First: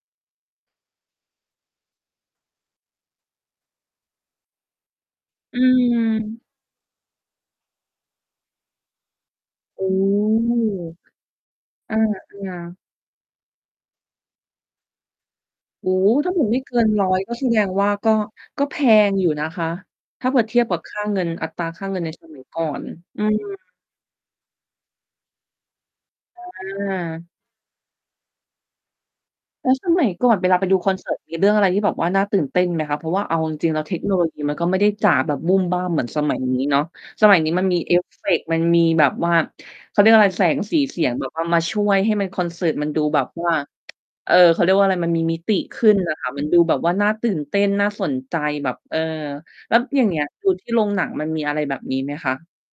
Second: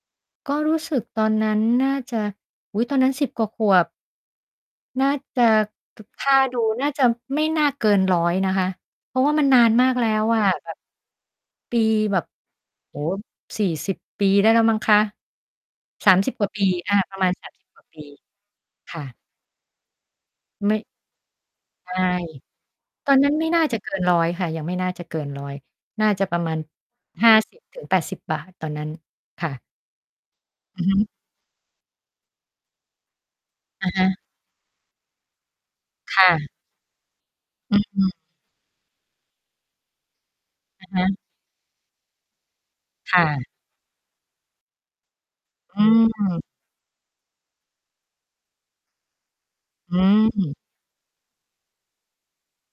ก็รู้สึกตอนนั้นน่าจะ อุ๊ย ตอนนั้น 10 กว่าขวบ น่าจะ อืคม ่าดูน่าจะ ไม่น่าเกิน 100 นะคะ เพราะว่ามันนานโอมา้ กแล้วอะ มันเหมือนแบบ ปีอา แบบ ๆ โอ้โฮ 40 ปีได้แล้วมั้งคะ โอ้โฮ สามถส้ิาบ เผืก่ว่อาไมป่ี เกิน อา ร้อปรย ะมากณ ็แสสามดสิงบ กว่วา่า ปี ก็ ก็แพค่งะ อยู่นะคะ ถ้าเผื่อเทียบไมก่ ับ ค่า เงิน อัตราค่าใชเงิน ่ ในสมัยก่อน ตอนอืนั้นไม่ม น่า จะเกิน 100 ค่ะ ยังไม่น่าจะเกิน 100 น่าจะปรอะมาณ า 50 ถึง 80 บาท ตอนนั้น ค่ะ แล้วสมัยก่อนเวลาไปดูอือคอฮนึ เสิร์ต มีเรื่องอะไรที่แบบว่าน่าตื่นเต้นไหมคะ? เพราะว่าเอาจริง ๆ แล้วอะเทฮคโนะ โลยีมันก็ไม่ได้จ๋าแบบบู้มบ้ามเหมือนคส่มัยะ นี้เนาะ สมัยนี้มันอมีเอฟืม เฟกต์ มันมีแบบว่า เขาเรียกว่าอะไร แสง สี อะเฮสียง ะ แบบว่ามาช่วยให้มัน คอนเสิร์ตมันดูคแบ่บะ ว่า เออ เขาเรียกว่าอะไร มันมีมิติขอืึ้นม น่ะค่ะ มันดูแบบว่า น่าตื่นเต้น น่าสนใจแบบ เออ แล้วออย่างเงี้ย ดูืม ที่โรงหนังมันมีอะไรแบบนี้ไหมคะ?